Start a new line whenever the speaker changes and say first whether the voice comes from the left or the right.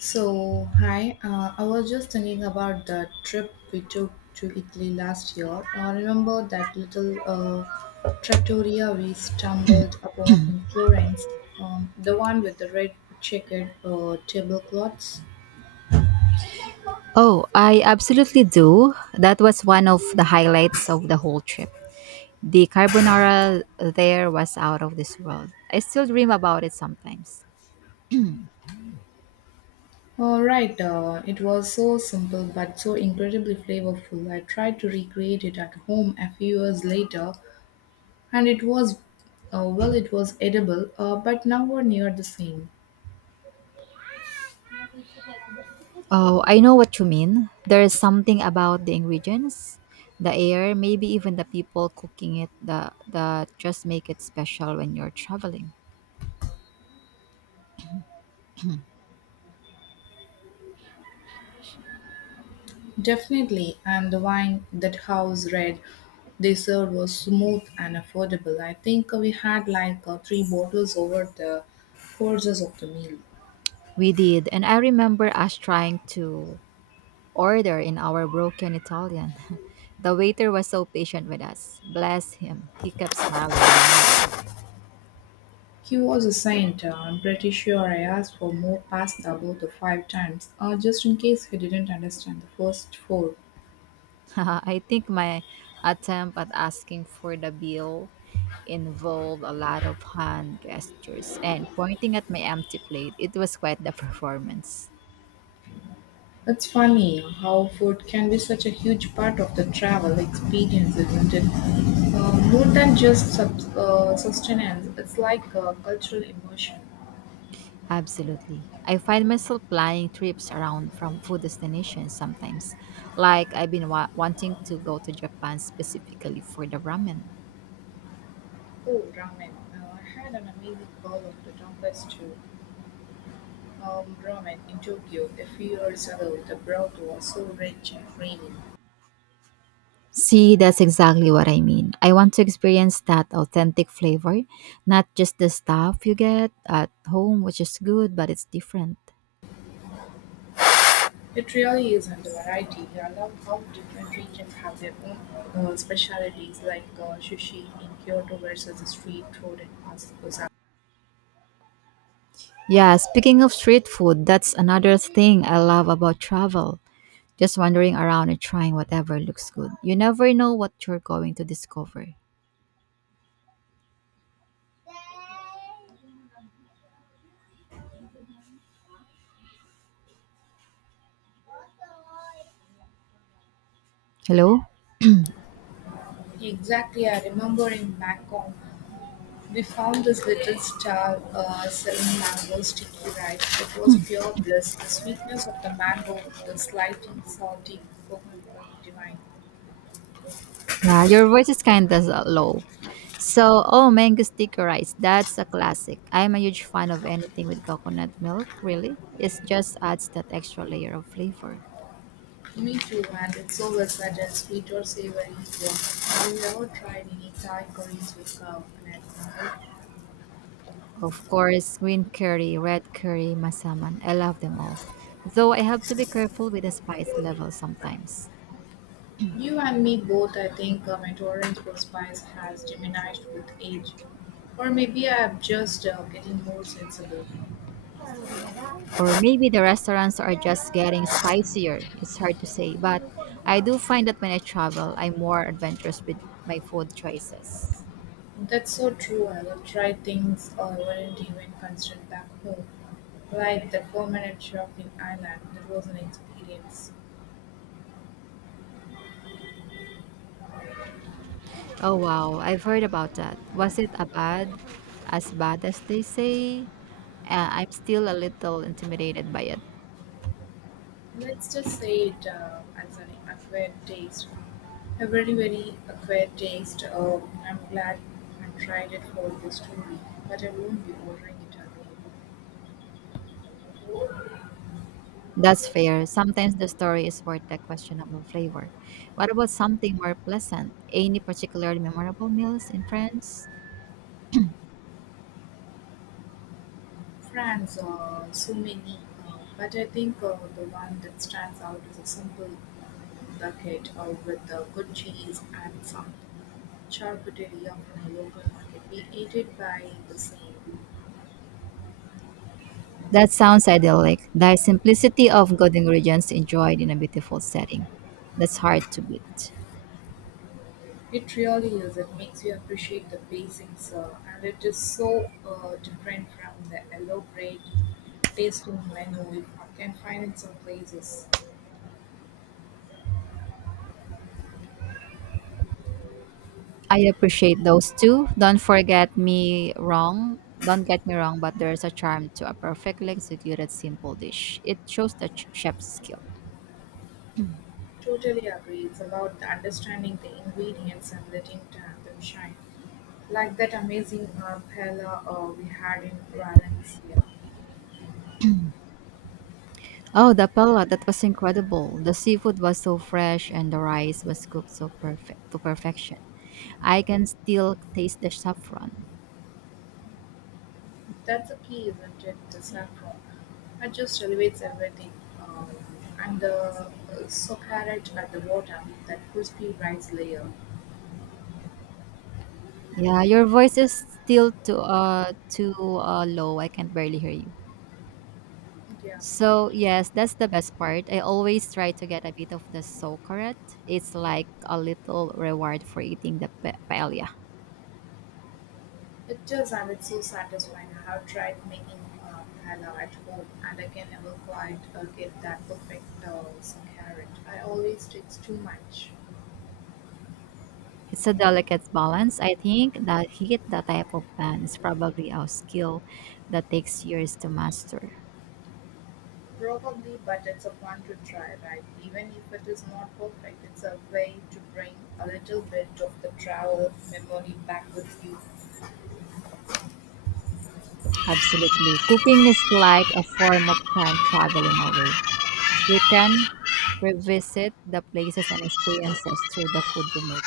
left: So, hi, I was just thinking about the trip we took to Italy last year. I remember that little trattoria we stumbled upon in Florence, the one with the red checkered tablecloths.
right: Oh, I absolutely do. That was one of the highlights of the whole trip. The carbonara there was out of this world. I still dream about it sometimes.
left: All right, it was so simple but so incredibly flavorful. I tried to recreate it at home a few years later, and it was, it was edible, but nowhere near the same.
right: Oh, I know what you mean. There is something about the ingredients, the air, maybe even the people cooking it that just make it special when you're traveling.
left: Definitely, and the wine, that house red they served, was smooth and affordable. I think we had, like, three bottles over the courses of the meal.
right: We did, and I remember us trying to order in our broken Italian. The waiter was so patient with us. Bless him. He kept smiling and nodding.
left: He was a saint. I'm pretty sure I asked for more pasta about the five times, just in case he didn't understand the first four.
right: I think my attempt at asking for the bill involved a lot of hand gestures and pointing at my empty plate. It was quite the performance.
left: It's funny how food can be such a huge part of the travel experience, isn't it? More than just sustenance, it's like a cultural immersion.
right: Absolutely. I find myself planning trips around from food destinations sometimes. Like I've been wanting to go to Japan specifically for the ramen.
left: Oh, ramen. I had an amazing bowl of the donkai stew ramen in Tokyo a few years ago. The broth was so rich and creamy.
right: See, that's exactly what I mean. I want to experience that authentic flavor, not just the stuff you get at home, which is good, but it's different.
left: It really is, and the variety. I love how different regions have their own specialities, like sushi in Kyoto versus the street food in Osaka.
right: Yeah, speaking of street food, that's another thing I love about travel. Just wandering around and trying whatever looks good. You never know what you're going to discover. Hello?
left: Exactly, I remember in Bangkok we found this little stall selling mango sticky rice. It was pure bliss. The sweetness of the mango, the slight and salty coconut milk, divine.
right: Yeah, your voice is kind of low. So, oh, mango sticky rice. That's a classic. I'm a huge fan of anything with coconut milk, really. It just adds that extra layer of flavor.
left: Me too, and it's so versatile, sweet or savory too. Have you ever tried any Thai curries with coconut milk?
right: Of course, green curry, red curry, masaman. I love them all. Though I have to be careful with the spice level sometimes.
left: You and me both. I think my tolerance for spice has diminished with age. Or maybe I'm just getting more sensible.
right: Or maybe the restaurants are just getting spicier. It's hard to say, but I do find that when I travel, I'm more adventurous with my food choices.
left: That's so true. I would try things I wouldn't even consider back home. Like the permanent minute shop in Ireland, that was an experience.
right: Oh wow, I've heard about that. Was it a bad as they say? I'm still a little intimidated by it.
left: Let's just say it as an acquired taste. A very, very acquired taste. I'm glad I tried it for the story, but I won't be ordering it again.
right: That's fair. Sometimes the story is worth the questionable flavor. What about something more pleasant? Any particularly memorable meals in France?
left: France, so many. But I think the one that stands out is a simple bucket with good cheese and some charcuterie from a local market. We ate it by the same.
right: That sounds idyllic. The simplicity of good ingredients enjoyed in a beautiful setting. That's hard to beat.
left: It really is. It makes you appreciate the basics, and it is so different from the elaborate tasting menu you can find in some places.
right: I appreciate those too. Don't forget me wrong. Don't get me wrong, but there's a charm to a perfectly executed simple dish. It shows the chef's skill.
left: Totally agree. It's about the understanding the ingredients and letting them shine. Like that amazing paella we had in Valencia.
right: Oh, the pala, that was incredible. The seafood was so fresh and the rice was cooked so perfect to perfection. I can still taste the saffron.
left: That's the key, isn't it? The saffron. It just elevates everything. Um, and the so carrot at the bottom, that crispy rice layer.
right: Yeah, your voice is still too low. I can barely hear you.
left: Yeah, yeah.
right: So yes, that's the best part. I always try to get a bit of the socoret. It's like a little reward for eating the paella.
left: It is, and it's so satisfying. I have tried making halal at home, and I can never quite get that perfect carrot. I always takes too much.
right: It's a delicate balance. I think that hit that type of pan is probably a skill that takes years to master.
left: Probably, but it's a fun to try, right? Even if it is not perfect, it's a way to bring a little bit of the travel memory back with you.
right: Absolutely. Cooking is like a form of time travel in a way. You can revisit the places and experiences through the food you make.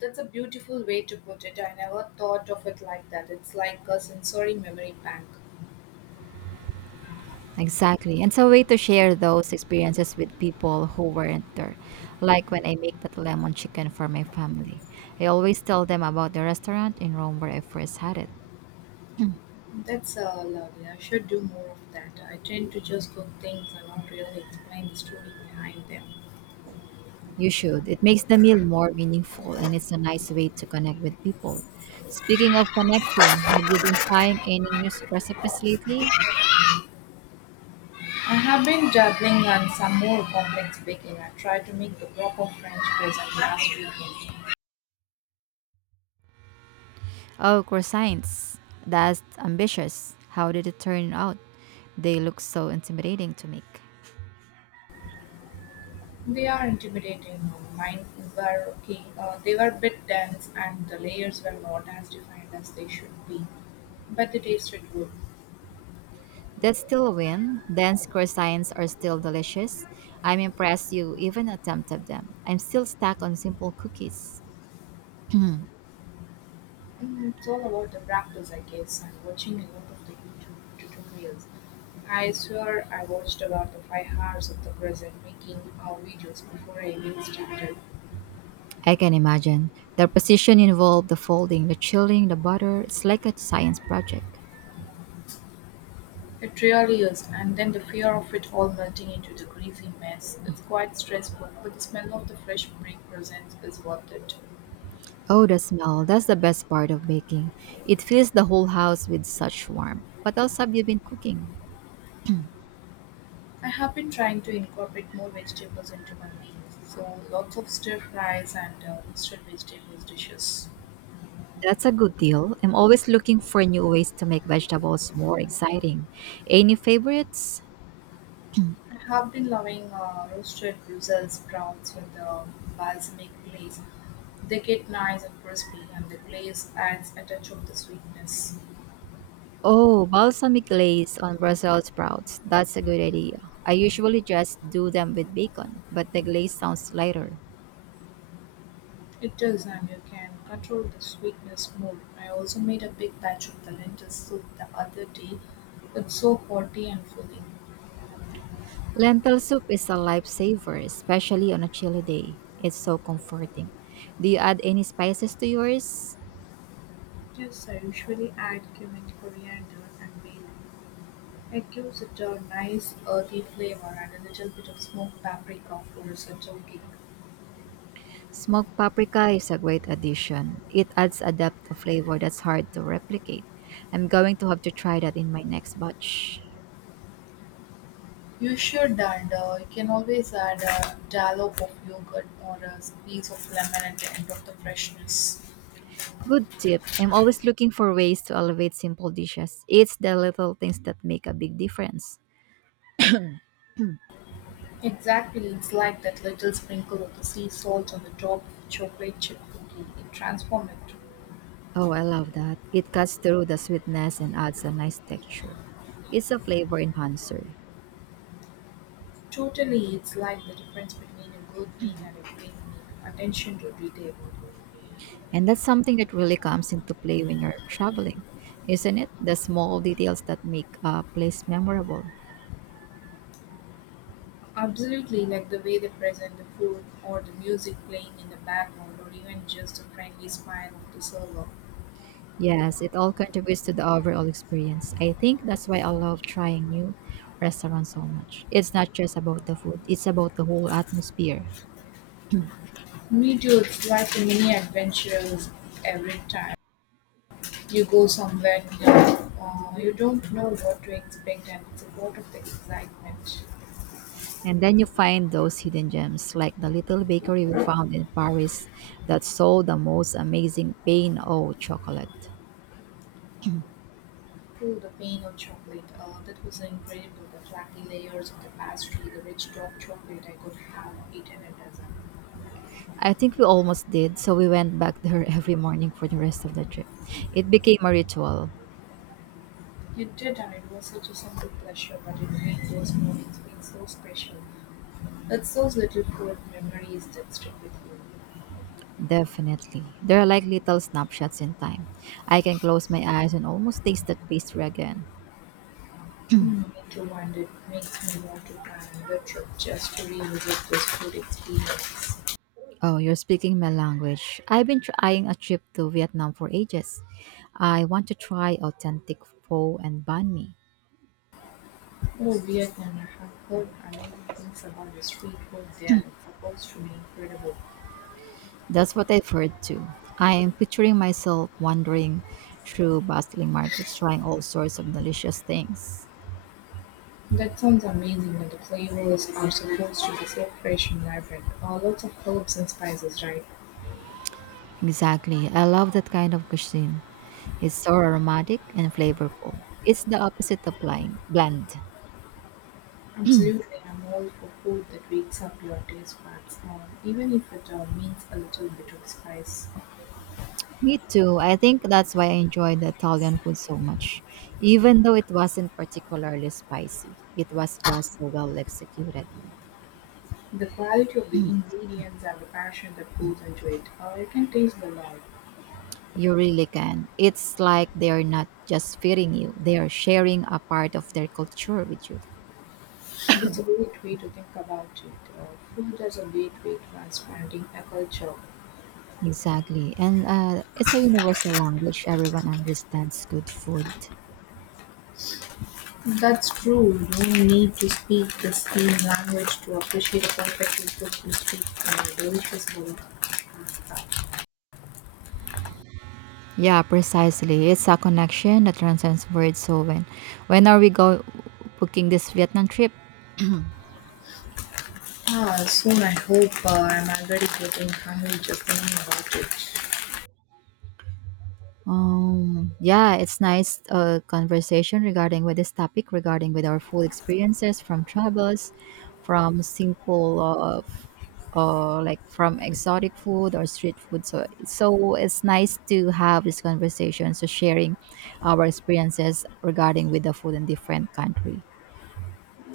left: That's a beautiful way to put it. I never thought of it like that. It's like a sensory memory bank.
right: Exactly. And it's a way to share those experiences with people who weren't there. Like when I make that lemon chicken for my family, I always tell them about the restaurant in Rome where I first had it.
left: That's lovely. I should do more of that. I tend to just cook things and not really explain the story behind them.
right: You should. It makes the meal more meaningful and it's a nice way to connect with people. Speaking of connecting, have you been trying any new recipes lately?
left: I have been dabbling on some more complex baking. I tried to make the proper French croissant last weekend.
right: Oh, croissants. That's ambitious. How did it turn out? They look so intimidating to make.
left: They are intimidating. Mine were okay. They were a bit dense and the layers were not as defined as they should be, but they tasted good.
right: That's still a win. Dense croissants are still delicious. I'm impressed you even attempted them. I'm still stuck on simple cookies. Hmm,
left: Mm, it's all about the practice, I guess. I'm watching a lot of the YouTube tutorials. I swear I watched about the 5 hours of the present making videos before I even started.
right: I can imagine. The precision involved, the folding, the chilling, the butter. It's like a science project.
left: It really is, and then the fear of it all melting into the greasy mess. It's quite stressful, but the smell of the fresh baked presents is worth it.
right: Oh, the smell. That's the best part of baking. It fills the whole house with such warmth. What else have you been cooking?
left: I have been trying to incorporate more vegetables into my meals, so lots of stir fries and roasted vegetables dishes.
right: That's a good deal. I'm always looking for new ways to make vegetables more exciting. Any favorites?
left: I have been loving roasted Brussels sprouts with balsamic glaze. They get nice and crispy, and the glaze adds a touch of the sweetness.
right: Oh, balsamic glaze on Brussels sprouts. That's a good idea. I usually just do them with bacon, but the glaze sounds lighter.
left: It does, and you can control the sweetness more. I also made a big batch of the lentil soup the other day. It's so hearty and filling.
right: Lentil soup is a lifesaver, especially on a chilly day. It's so comforting. Do you add any spices to yours?
left: Yes, I usually add cumin, coriander, and bay leaf. It gives it a nice earthy flavor and a little bit of smoked paprika for a cake.
right: Smoked paprika is a great addition. It adds a depth of flavor that's hard to replicate. I'm going to have to try that in my next batch.
left: You should, and you can always add a dollop of yogurt or a piece of lemon at the end of the freshness.
right: Good tip. I'm always looking for ways to elevate simple dishes. It's the little things that make a big difference.
left: Exactly, it's like that little sprinkle of the sea salt on the top of a chocolate chip cookie. It transforms it.
right: Oh, I love that. It cuts through the sweetness and adds a nice texture. It's a flavor enhancer.
left: Totally, it's like the difference between a good meal and a great meal. Attention to detail.
right: And that's something that really comes into play when you're traveling, isn't it? The small details that make a place memorable.
left: Absolutely, like the way they present the food, or the music playing in the background, or even just the friendly smile of the server.
right: Yes, it all contributes to the overall experience. I think that's why I love trying new restaurants so much. It's not just about the food, it's about the whole atmosphere.
left: Me too, it's like a mini adventure every time. You go somewhere new, you don't know what to expect, and it's a lot of excitement.
right: And then you find those hidden gems, like the little bakery we found in Paris that sold the most amazing pain au chocolate.
left: True, the pain of chocolate, that was incredible. The flaky layers of the pastry, the rich dark chocolate, I could have eaten a dozen.
right: I think we almost did, so we went back there every morning for the rest of the trip. It became a ritual.
left: You did, and it was such a simple pleasure, but it made those mornings feel so special. It's those little food memories that stick with you.
right: Definitely. They're like little snapshots in time. I can close my eyes and almost taste that pastry again. Oh,
left: Mm, me too, and it makes me want to plan another trip just to revisit this food experience.
right: you're speaking my language. I've been trying a trip to Vietnam for ages. I want to try authentic pho and banh mi.
left: Oh, Vietnam, I have heard amazing things about the street food there. It's supposed to be incredible.
right: That's what I've heard too. I am picturing myself wandering through bustling markets trying all sorts of delicious things.
left: That sounds amazing, and the flavors are supposed to be so fresh and vibrant. Lots of herbs and spices, right?
right: Exactly. I love that kind of cuisine. It's so aromatic and flavorful. It's the opposite of bland.
left: Absolutely, I'm all for food that wakes up your taste buds, even if it means a little bit of spice.
right: Me too. I think that's why I enjoyed the Italian food so much. Even though it wasn't particularly spicy, it was just so well executed.
left: The quality of the ingredients and the passion that goes into it, you can taste the love.
right: You really can. It's like they're not just feeding you, they are sharing a part of their culture with you.
left: It's a great way to think about it. Food as a great way to expanding a culture.
right: Exactly. And it's a universal language. Everyone understands good food.
left: That's true, you don't need to speak the same language to appreciate a perfect people who speak a delicious bowl.
right: Yeah, precisely. It's a connection that transcends words. So when are we go booking this Vietnam trip?
left: Ah, soon I hope. I'm already getting hungry just thinking about
right: Yeah, it's nice conversation regarding with this topic regarding with our food experiences from travels, from simple like from exotic food or street food. So it's nice to have this conversation. So sharing our experiences regarding with the food in different country.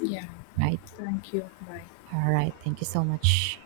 left: it. Yeah,
right: Right.
left: thank you. Bye.
right: All right. Thank you so much.